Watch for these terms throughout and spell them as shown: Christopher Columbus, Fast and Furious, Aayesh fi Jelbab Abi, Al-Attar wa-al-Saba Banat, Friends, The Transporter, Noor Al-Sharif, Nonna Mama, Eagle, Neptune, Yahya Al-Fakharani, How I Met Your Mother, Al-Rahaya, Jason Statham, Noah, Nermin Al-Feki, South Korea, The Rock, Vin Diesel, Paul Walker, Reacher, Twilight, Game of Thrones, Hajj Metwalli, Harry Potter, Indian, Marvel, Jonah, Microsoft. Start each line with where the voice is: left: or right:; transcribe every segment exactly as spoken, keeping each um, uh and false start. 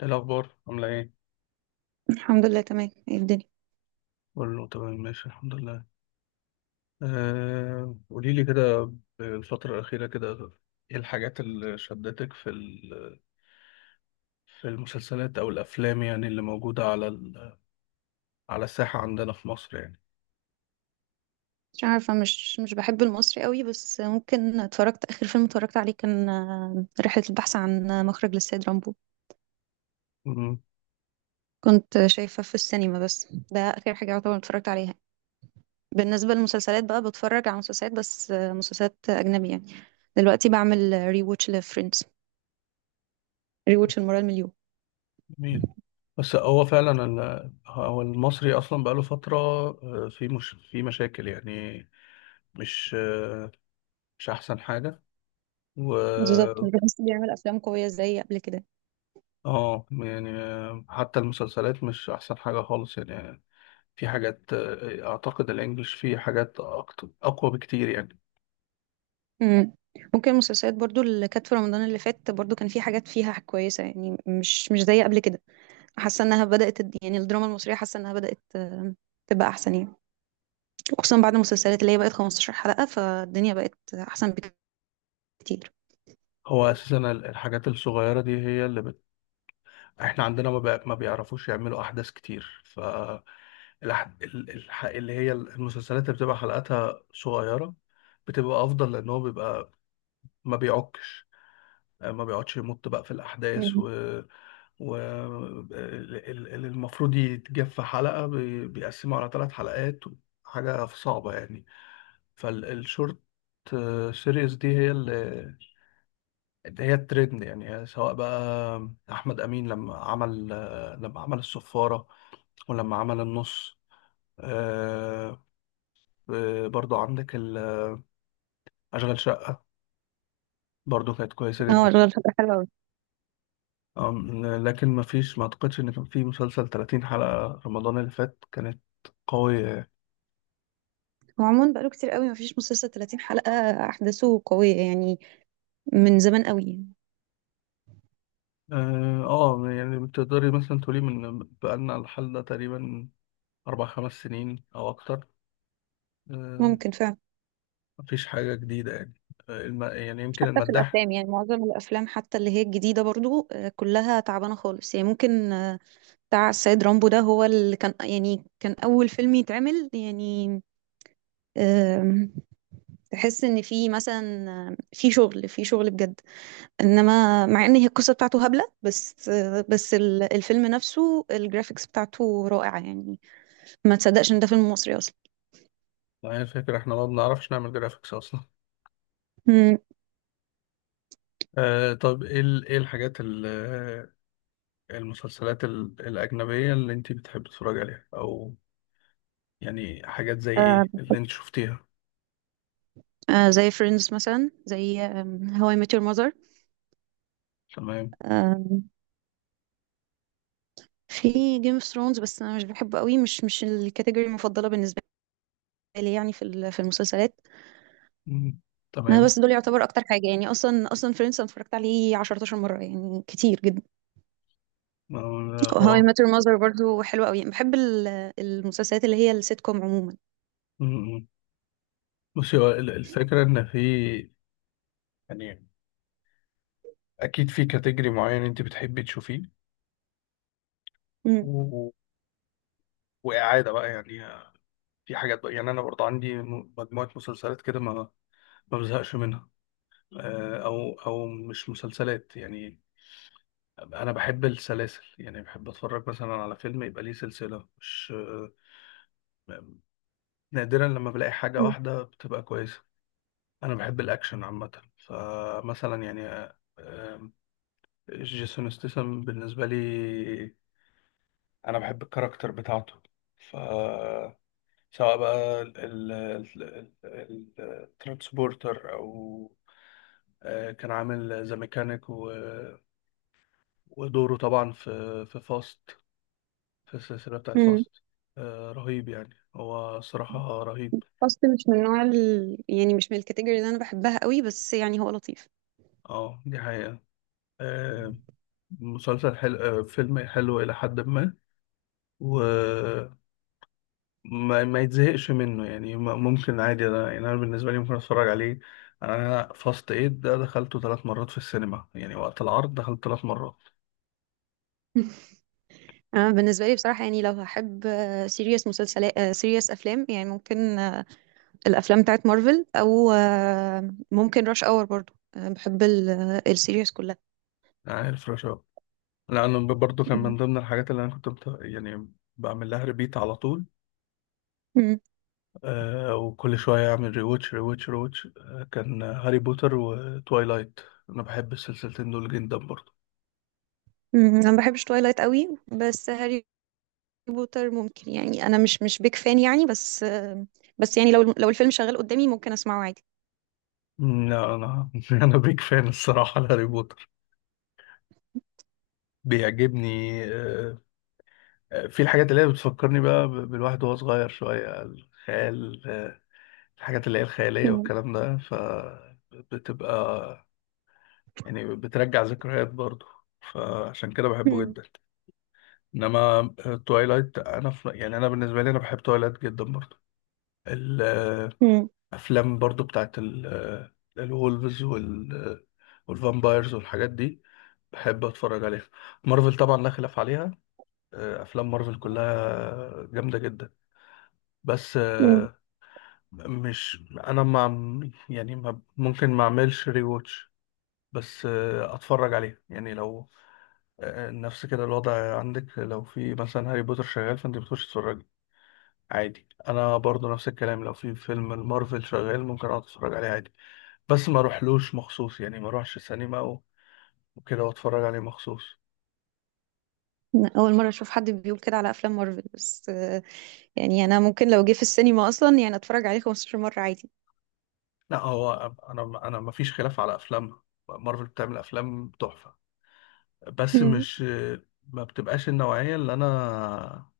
left: ايه الأخبار عاملة ايه؟
right: الحمد لله تمام. ايه الدنيا؟
left: كله تمام، ماشي الحمد لله. آه قولي لي كده الفترة الأخيرة كده. ايه الحاجات اللي شدتك في ال- في المسلسلات أو الأفلام يعني اللي موجودة على ال- على الساحة عندنا في مصر يعني.
right: مش عارفة. مش مش بحب المصري قوي، بس ممكن اتفرجت. آخر فيلم اتفرجت عليه كان آه، رحلة البحث عن آه، مخرج للسيد رامبو.
left: مم،
right: كنت شايفة في السينما، بس ده آخر حاجة يعتبر اتفرجت عليها. بالنسبة للمسلسلات بقى، بتفرج على مسلسلات، بس آه، مسلسلات أجنبية يعني. دلوقتي بعمل ري ووتش لفريندز، ري ووتش المرة المليون.
left: جميل. بس هو فعلا ال- هو المصري أصلا بقاله فترة. آه، في مش في مشاكل يعني. مش آه، مش أحسن حاجة. و
right: بالظبط، مش بحس بيعمل أفلام قوية زي قبل كده.
left: اه يعني، آه، حتى المسلسلات مش أحسن حاجة خالص يعني. في حاجات، آه، اعتقد الانجليش فيه حاجات أكتر، اقوى بكتير يعني.
right: مم. ممكن المسلسلات برضو اللي كانت في رمضان اللي فات، برضو كان في حاجات فيها كويسة يعني، مش مش زي قبل كده. حاسة انها بدأت تد- يعني الدراما المصرية حاسة انها بدأت آه، تبقى احسن يعني. وخصوصا بعد المسلسلات اللي هي بقت 15 حلقة، فالدنيا بقت احسن بكتير.
left: هو اساسا ال- الحاجات الصغيره دي هي اللي بت... احنا عندنا ما, بي... ما بيعرفوش يعملوا احداث كتير. ف الح... ال- الح... اللي هي المسلسلات اللي بتبقى حلقاتها صغيره بتبقى افضل، لان هو بيبقى ما بيعكش، آه، ما بيقعدش يمط بقى في الاحداث. و
right: مم.
left: و ال- ال- اللي المفروض يتجاب في حلقه بي... بيقسمه على ثلاث حلقات، حاجه صعبه يعني. فالشورت سيريز دي هي اللي هي الترند يعني. سواء بقى احمد امين لما عمل لما عمل الصفاره، ولما عمل النص، آه، آه، برضو عندك ال- اشغال شقه، برضو كانت كويسه
right: اه
left: جدا.
right: الغرفة حلوة.
left: أم، لكن ما فيش، ما اعتقدش ان كان في مسلسل ثلاثين حلقه رمضان اللي فات كانت قويه يعني.
right: وعموما بقاله كتير قوي مفيش مسلسل 30 حلقة أحداثه قوية يعني، من زمان قوي يعني.
left: اه، آه، يعني تقدري مثلا تقولي من بقالنا الحل ده تقريبا اربع خمس سنين او اكتر. آه،
right: ممكن فعلا.
left: مفيش حاجة جديدة يعني. آه، الم... يعني يمكن
right: حتى في
left: المداح.
right: الأفلام يعني معظم الأفلام حتى اللي هي الجديدة برضو آه، كلها تعبانة خالص يعني. ممكن آه، بتاع السيد رامبو ده هو اللي كان يعني، كان أول فيلم يتعمل يعني. آم، تحس إن في مثلا آه، في شغل في شغل بجد. إنما مع إن هي القصة بتاعته هبلة، بس آه، بس ال- الفيلم نفسه الجرافيكس بتاعته رائعة يعني. ما تصدقش إن ده فيلم مصري أصلا.
left: يعني الفكرة احنا ما بنعرفش نعمل جرافيكس أصلا.
right: مم.
left: آه طب ايه ال... ايه الحاجات ال... آه، المسلسلات ال... الأجنبية اللي انت بتحب تتفرج عليها، أو يعني حاجات زي
right: آه،
left: ايه اللي انت شفتيها؟
right: آه زي فريندز مثلا، زي هواي I Met Your Mother.
left: تمام.
right: آم، في جيم اوف ثرونز، بس انا مش بحبه قوي. مش مش الكاتيجوري المفضله بالنسبه لي يعني، في ال- في المسلسلات.
left: مم.
right: انا
left: تمام.
right: بس دول يعتبر اكتر حاجه يعني. اصلا اصلا فريندز انا اتفرجت عليه عشر مرات مره يعني، كتير جدا.
left: آه،
right: هواي
left: هو.
right: I Met Your Mother برضو حلوه قوي. بحب ال- المسلسلات اللي هي السيت كوم عموما.
left: مم، مم. بصي هو ال- الفكرة إن في، يعني أكيد في كاتيجري معين انت بتحبي تشوفيه،
right: مم.
left: و... وإعادة بقى يعني. في حاجات بقى يعني، أنا برضه عندي م- مجموعة مسلسلات كده ما ما بزهقش منها. آه، او او مش مسلسلات يعني، انا بحب السلاسل يعني، بحب اتفرج مثلا على فيلم يبقى ليه سلسلة. مش، آه، نادرا لما بلاقي حاجة
right: مم.
left: واحدة بتبقى كويسة. انا بحب الاكشن عامة. فمثلا يعني، آه، آه، جيسون ستاثام بالنسبة لي، انا بحب الكاركتر بتاعته. ف سواء بقى الترانسبورتر، او، آه، كان عامل ذا ميكانيك، ودوره طبعا في في فاست، في السلسلة بتاعت
right: مم.
left: فاست. آه، رهيب يعني، هو صراحة رهيب.
right: فاست مش من نوع ال... يعني مش من الكاتيجوري اللي انا بحبها قوي، بس يعني هو لطيف.
left: اه دي حقيقة. آه، مسلسل حلو، آه فيلم حلو إلى حد ما. وما ما ما يتزهقش منه يعني. م- ممكن عادي أنا، يعني أنا بالنسبة لي ممكن أتفرج عليه. أنا فاست إيد ده دخلته ثلاث مرات في السينما يعني، وقت العرض دخلت ثلاث مرات.
right: انا بالنسبه لي بصراحه يعني، لو هحب سيريس مسلسلات، سيريس افلام يعني، ممكن آه، الافلام بتاعت مارفل، او آه، ممكن راش اور برضو، آه، بحب السيريس كلها.
left: يعني الفراشة، لأنه برضه كان
right: مم.
left: من ضمن الحاجات اللي أنا كنت بت- يعني بعمل لها ريبيت على طول.
right: مم.
left: آه، وكل شوية أعمل ريواتش ريواتش ريواتش. آه، كان هاري بوتر وتوايلايت، أنا بحب السلسلتين دول جدا برضه.
right: مم. انا ما بحبش تويلايت قوي، بس هاري بوتر ممكن يعني، انا مش مش بيك فان يعني، بس آه، بس يعني لو لو الفيلم شغال قدامي، ممكن اسمعه عادي.
left: مم. لا، أنا أنا بيك فان الصراحة لهاري بوتر، بيعجبني آه. آه، في الحاجات اللي هي بتفكرني بقى، ب- بالواحد وهو صغير شوية، الخيال آه، الحاجات اللي هي الخيالية
right: مم.
left: والكلام ده، فبتبقى يعني بترجع ذكريات برضه، فعشان كده بحبه
right: مم.
left: جدا. انما توايلايت، انا في يعني انا بالنسبه لي، انا بحب توايلايت جدا برضه.
right: مم.
left: افلام برضو بتاعت ال- الولفز، وال والفامبايرز والحاجات دي، بحب اتفرج عليها. مارفل طبعا لا خلاف عليها. آه، افلام مارفل كلها جامده جدا. بس،
right: مم.
left: آه، مش، انا ما عم- يعني ما ممكن ما اعملش ري واتش. بس، آه، اتفرج عليها يعني لو، آه، نفس كده الوضع عندك لو في مثلا هاري بوتر شغال فانت بتخش تتفرج عادي. انا برضو نفس الكلام، لو في فيلم المارفل شغال ممكن اقعد اتفرج عليه عادي، بس ما اروحلوش مخصوص يعني، ما اروحش سينما و- وكده واتفرج عليه مخصوص.
right: اول مره اشوف حد بيقول كده على افلام مارفل، بس آه، يعني انا ممكن لو جه في السينما اصلا يعني اتفرج عليه خمسة عشر مرة مره عادي.
left: لا هو، انا انا ما فيش خلاف على افلامها، مارفل بتعمل افلام تحفة. بس مش، ما بتبقاش النوعية اللي انا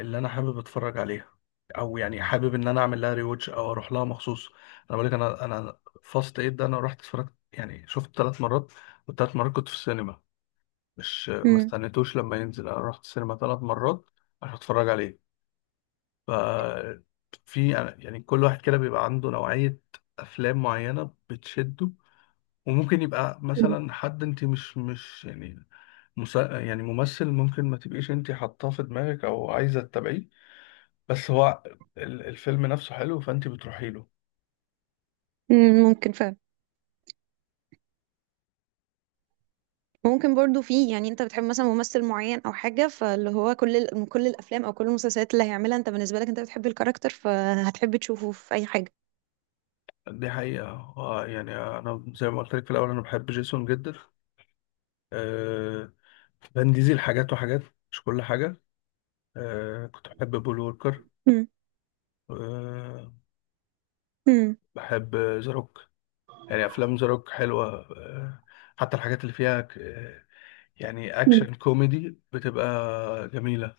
left: اللي انا حابب اتفرج عليها، او يعني حابب ان انا اعمل لها ريوتش او اروح لها مخصوص. انا بقول لك، انا انا فاست ايد ده انا رحت اتفرجت يعني شفت ثلاث مرات، والثلاث مرات كنت في السينما. مش، ما
right: مم.
left: استنيتوش لما ينزل، انا رحت السينما ثلاث مرات عشان اتفرج عليه. ف في يعني، يعني كل واحد كده بيبقى عنده نوعية أفلام معينة بتشده. وممكن يبقى مثلا حد أنت مش مش يعني، مس... يعني ممثل ممكن ما تبقيش أنت حاطاه في دماغك أو عايزة تتابعيه. بس هو ال- الفيلم نفسه حلو، فأنت بتروحي له.
right: مم. ممكن فعلا. ممكن برضو، في يعني انت بتحب مثلا ممثل معين او حاجه، فاللي هو كل ال- من كل الافلام او كل المسلسلات اللي هيعملها، انت بالنسبه لك انت بتحب الكاركتر، فهتحب تشوفه في اي حاجه.
left: دي حقيقة. هو يعني أنا زي ما قلت لك في الأول، أنا بحب جيسون جدا. آه، فان ديزل حاجات وحاجات، مش كل حاجة. آه، كنت بحب بول ووكر.
right: مم.
left: آه،
right: مم.
left: بحب ذا روك، يعني افلام ذا روك حلوه. آه، حتى الحاجات اللي فيها ك- آه، يعني
right: مم.
left: اكشن كوميدي، بتبقى جميله.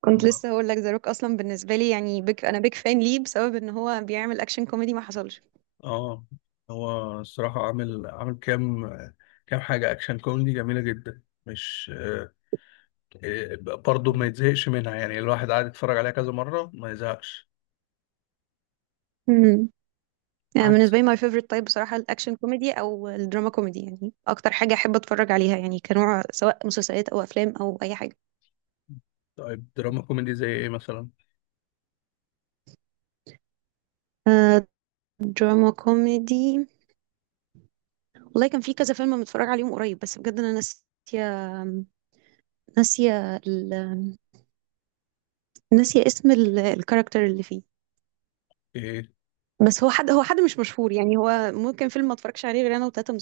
right: كنت لسه هقول لك ذا روك اصلا. بالنسبه لي يعني بيك انا بيك فان ليه؟ بسبب ان هو بيعمل اكشن كوميدي ما حصلش.
left: اه، هو الصراحه عامل، عامل كام، كام حاجه اكشن كوميدي جميله جدا. مش، آه، آه، برضه ما يتزهقش منها يعني، الواحد قاعد يتفرج عليها كذا مره ما يزهقش.
right: امم يعني
left: عكس،
right: بالنسبه لي ماي فيفورت تايب بصراحه الاكشن كوميدي او الدراما كوميدي، يعني اكتر حاجه احب اتفرج عليها يعني كنوع، سواء مسلسلات او افلام او اي حاجه.
left: طيب دراما كوميدي زي ايه مثلا؟
right: آه، دراما كوميدي. والله كان في كذا فيلم متفرج عليهم قريب، بس بجد انا ناسيه، ناسيه ال... ناسيه اسم ال... الكاركتر اللي فيه.
left: ايه.
right: بس هو حد هو حد مش مشهور يعني. هو ممكن فيلم ما اتفرجش عليه غير انا وتلاته من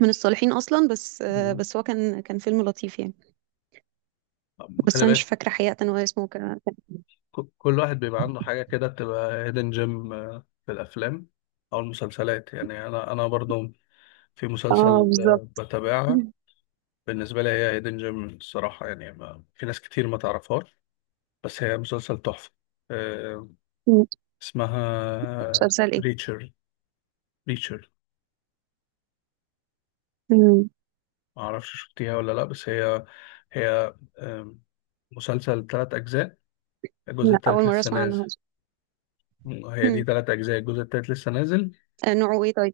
right: من الصالحين اصلا. بس آه،
left: مم.
right: بس هو كان كان فيلم لطيف يعني. بس
left: خلي
right: انا مش
left: بالك،
right: فاكره حقيقه هو اسمه كان.
left: ك- كل واحد بيبقى عنده حاجة كده بتبقى هيدن جيم، في الأفلام أو المسلسلات يعني. أنا أنا برضو في
right: اه
left: مسلسل،
right: بالظبط.
left: آه، بتابعها، بالنسبة لي هي هيدن جيم الصراحة يعني. ما في ناس كتير ما تعرفهاش، بس هي مسلسل تحفة، آه،
right: مم.
left: اسمها
right: مسلسل ايه؟
left: ريتشر. ريتشر.
right: مم.
left: معرفش شفتيها ولا لأ. بس هي، هي آه، مسلسل تلات أجزاء، الجزء
right: لا اول
left: التالت
right: مره
left: لسه
right: اسمع
left: نازل.
right: عنه.
left: هي دي
right: مم.
left: تلات أجزاء، الجزء التالت لسه نازل.
right: آه، نوعه ايه طيب؟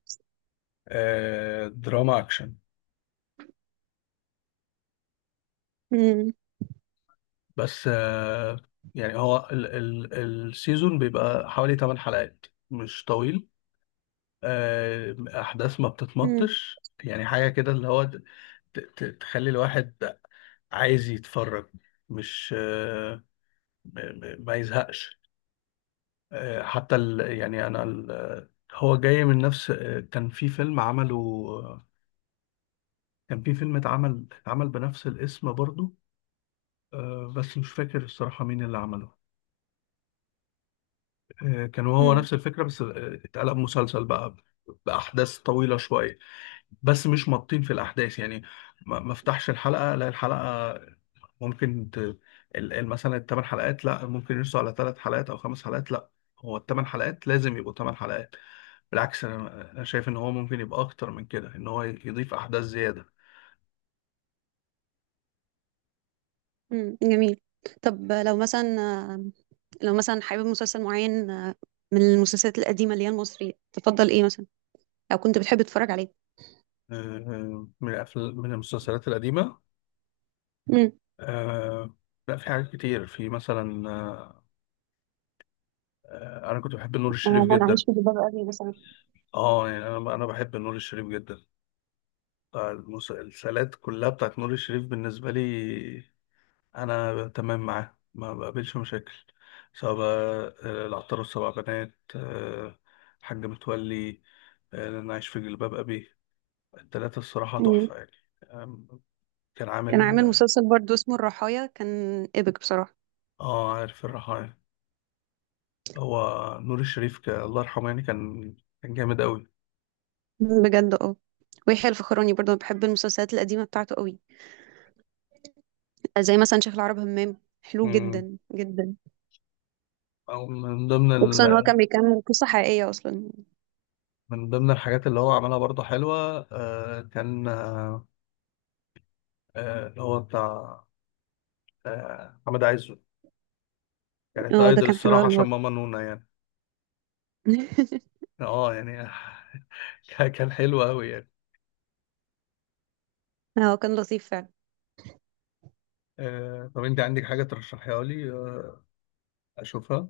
left: آه، دراما أكشن.
right: مم.
left: بس، آه، يعني هو ال ال السيزون بيبقى حوالي ثمان حلقات، مش طويل. آه، احداث ما
right: مم.
left: بتتمطش يعني، حاجه كده اللي هو ت- ت- تخلي الواحد عايز يتفرج، مش، آه، م- م- ما يزهقش. آه، حتى ال، يعني انا ال، آه، هو جاي من نفس، آه، كان في فيلم عمله. آه، كان في فيلم اتعمل اتعمل بنفس الاسم برضو. آه، بس مش فاكر الصراحه مين اللي عمله. آه، كان هو
right: مم.
left: نفس الفكرة، بس، آه، اتقلب مسلسل بقى بأحداث طويلة شوية، بس مش مطين في الأحداث يعني. ما ما افتحش الحلقة لا الحلقة، ممكن ت... ال- ال- مثلا الثمان حلقات لا ممكن يرسوا على ثلاث حلقات أو خمس حلقات. لا، هو الثمان حلقات لازم يبقوا ثمان حلقات. بالعكس، أنا أنا شايف إن هو ممكن يبقى أكتر من كده، إن هو يضيف أحداث زيادة.
right: مم. جميل. طب لو مثلا لو مثلا حابب مسلسل معين آه، من المسلسلات القديمة اللي هي المصرية، تفضل ايه مثلا؟ او كنت بتحب تتفرج عليه؟
left: آه، من الأفلام، من المسلسلات القديمة،
right: امم
left: آه، لا في حاجات كتير، في مثلا، آه، آه، أنا كنت بحب نور الشريف
right: انا
left: جدا.
right: عايش في جلباب ابي مثلا.
left: اه يعني، انا انا بحب نور الشريف جدا، بتاع المسلسلات كلها بتاعت نور الشريف. بالنسبه لي انا تمام معاه، ما بقابلش مشاكل. سواء بقى، آه، العطار والسبع بنات، آه، حاج متولي، آه، انا عايش في جلباب ابي. التلاتة الصراحه
right: مم.
left: تحفه يعني. آم، كان
right: كان
left: عامل
right: عامل
left: اه،
right: مسلسل برضو اسمه الرحايا، كان ايبك بصراحة.
left: آه، عارف الرحايا. هو نور الشريف، ك... الله يرحمه يعني، كان كان جامد قوي.
right: مم، بجد اه. ويحيى الفخراني برضو أنا بحب المسلسلات القديمة بتاعته قوي، زي مثلا شيخ العرب همام، حلو
left: مم.
right: جدا جدا.
left: أو من ضمن،
right: وخصوصا إن هو كان بيكمل قصة حقيقية اصلا.
left: من ضمن الحاجات اللي هو عملها برضه حلوة، آه، كان آه، آه، اللي هو بتاع، آه، محمد عايزه، كانت
right: اه ده
left: ايدل
right: كان حلو
left: الصراحة
right: قوي
left: عشان
right: برضه.
left: ماما نونا يعني. اه يعني كان كان حلو قوي يعني.
right: هو كان لطيف فعلا.
left: آه، طب انت عندك حاجة ترشحيها لي، آه، اشوفها؟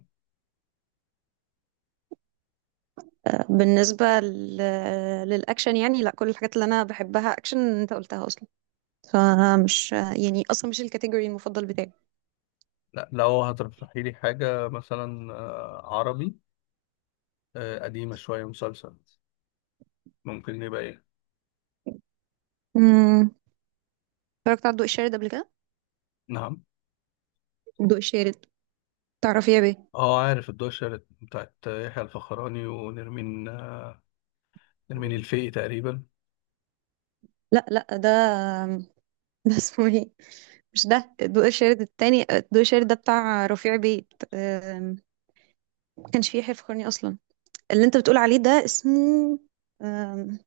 right: بالنسبة لل- للأكشن يعني، لا كل الحاجات اللي أنا بحبها أكشن أنت قلتها أصلا، فمش يعني أصلا مش الكاتيجوري المفضل بتاعي.
left: لا، لو هترشحي لي حاجة مثلا، آه، عربي، آه، قديمة شوية، مسلسل، ممكن يبقى ايه؟
right: أمم، اتفرجت على الضوء الشارد قبل كده.
left: نعم.
right: الضوء الشارد، تعرفي يا بيه.
left: اه عارف، الدوشة بتاعت يحيى الفخراني ونرمين، آه، نرمين الفقي تقريبا.
right: لا لا، ده ده اسمه ايه؟ مش ده الضوء الشارد. التاني الضوء الشارد ده بتاع رفيع بيت. أم، ما كانش فيه يحيى فخرني أصلا. اللي أنت بتقول عليه ده اسمه أم،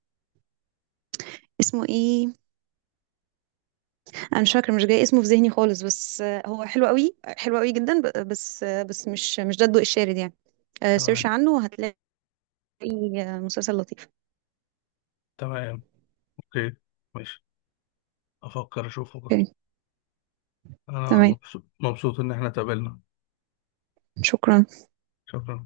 right: اسمه ايه؟ انا مش فاكره، مش جاي اسمه في ذهني خالص. بس آه، هو حلو قوي، حلو قوي جدا. ب- بس آه، بس مش مش ده الضوء الشارد يعني. آه، سيرش
left: تمام.
right: عنه وهتلاقي. آه، مسلسل لطيف.
left: تمام. اوكي. ماشي، افكر اشوفه.
right: اوكي،
left: انا
right: تمام،
left: مبسوط، مبسوط ان احنا اتقابلنا.
right: شكرا.
left: شكرا.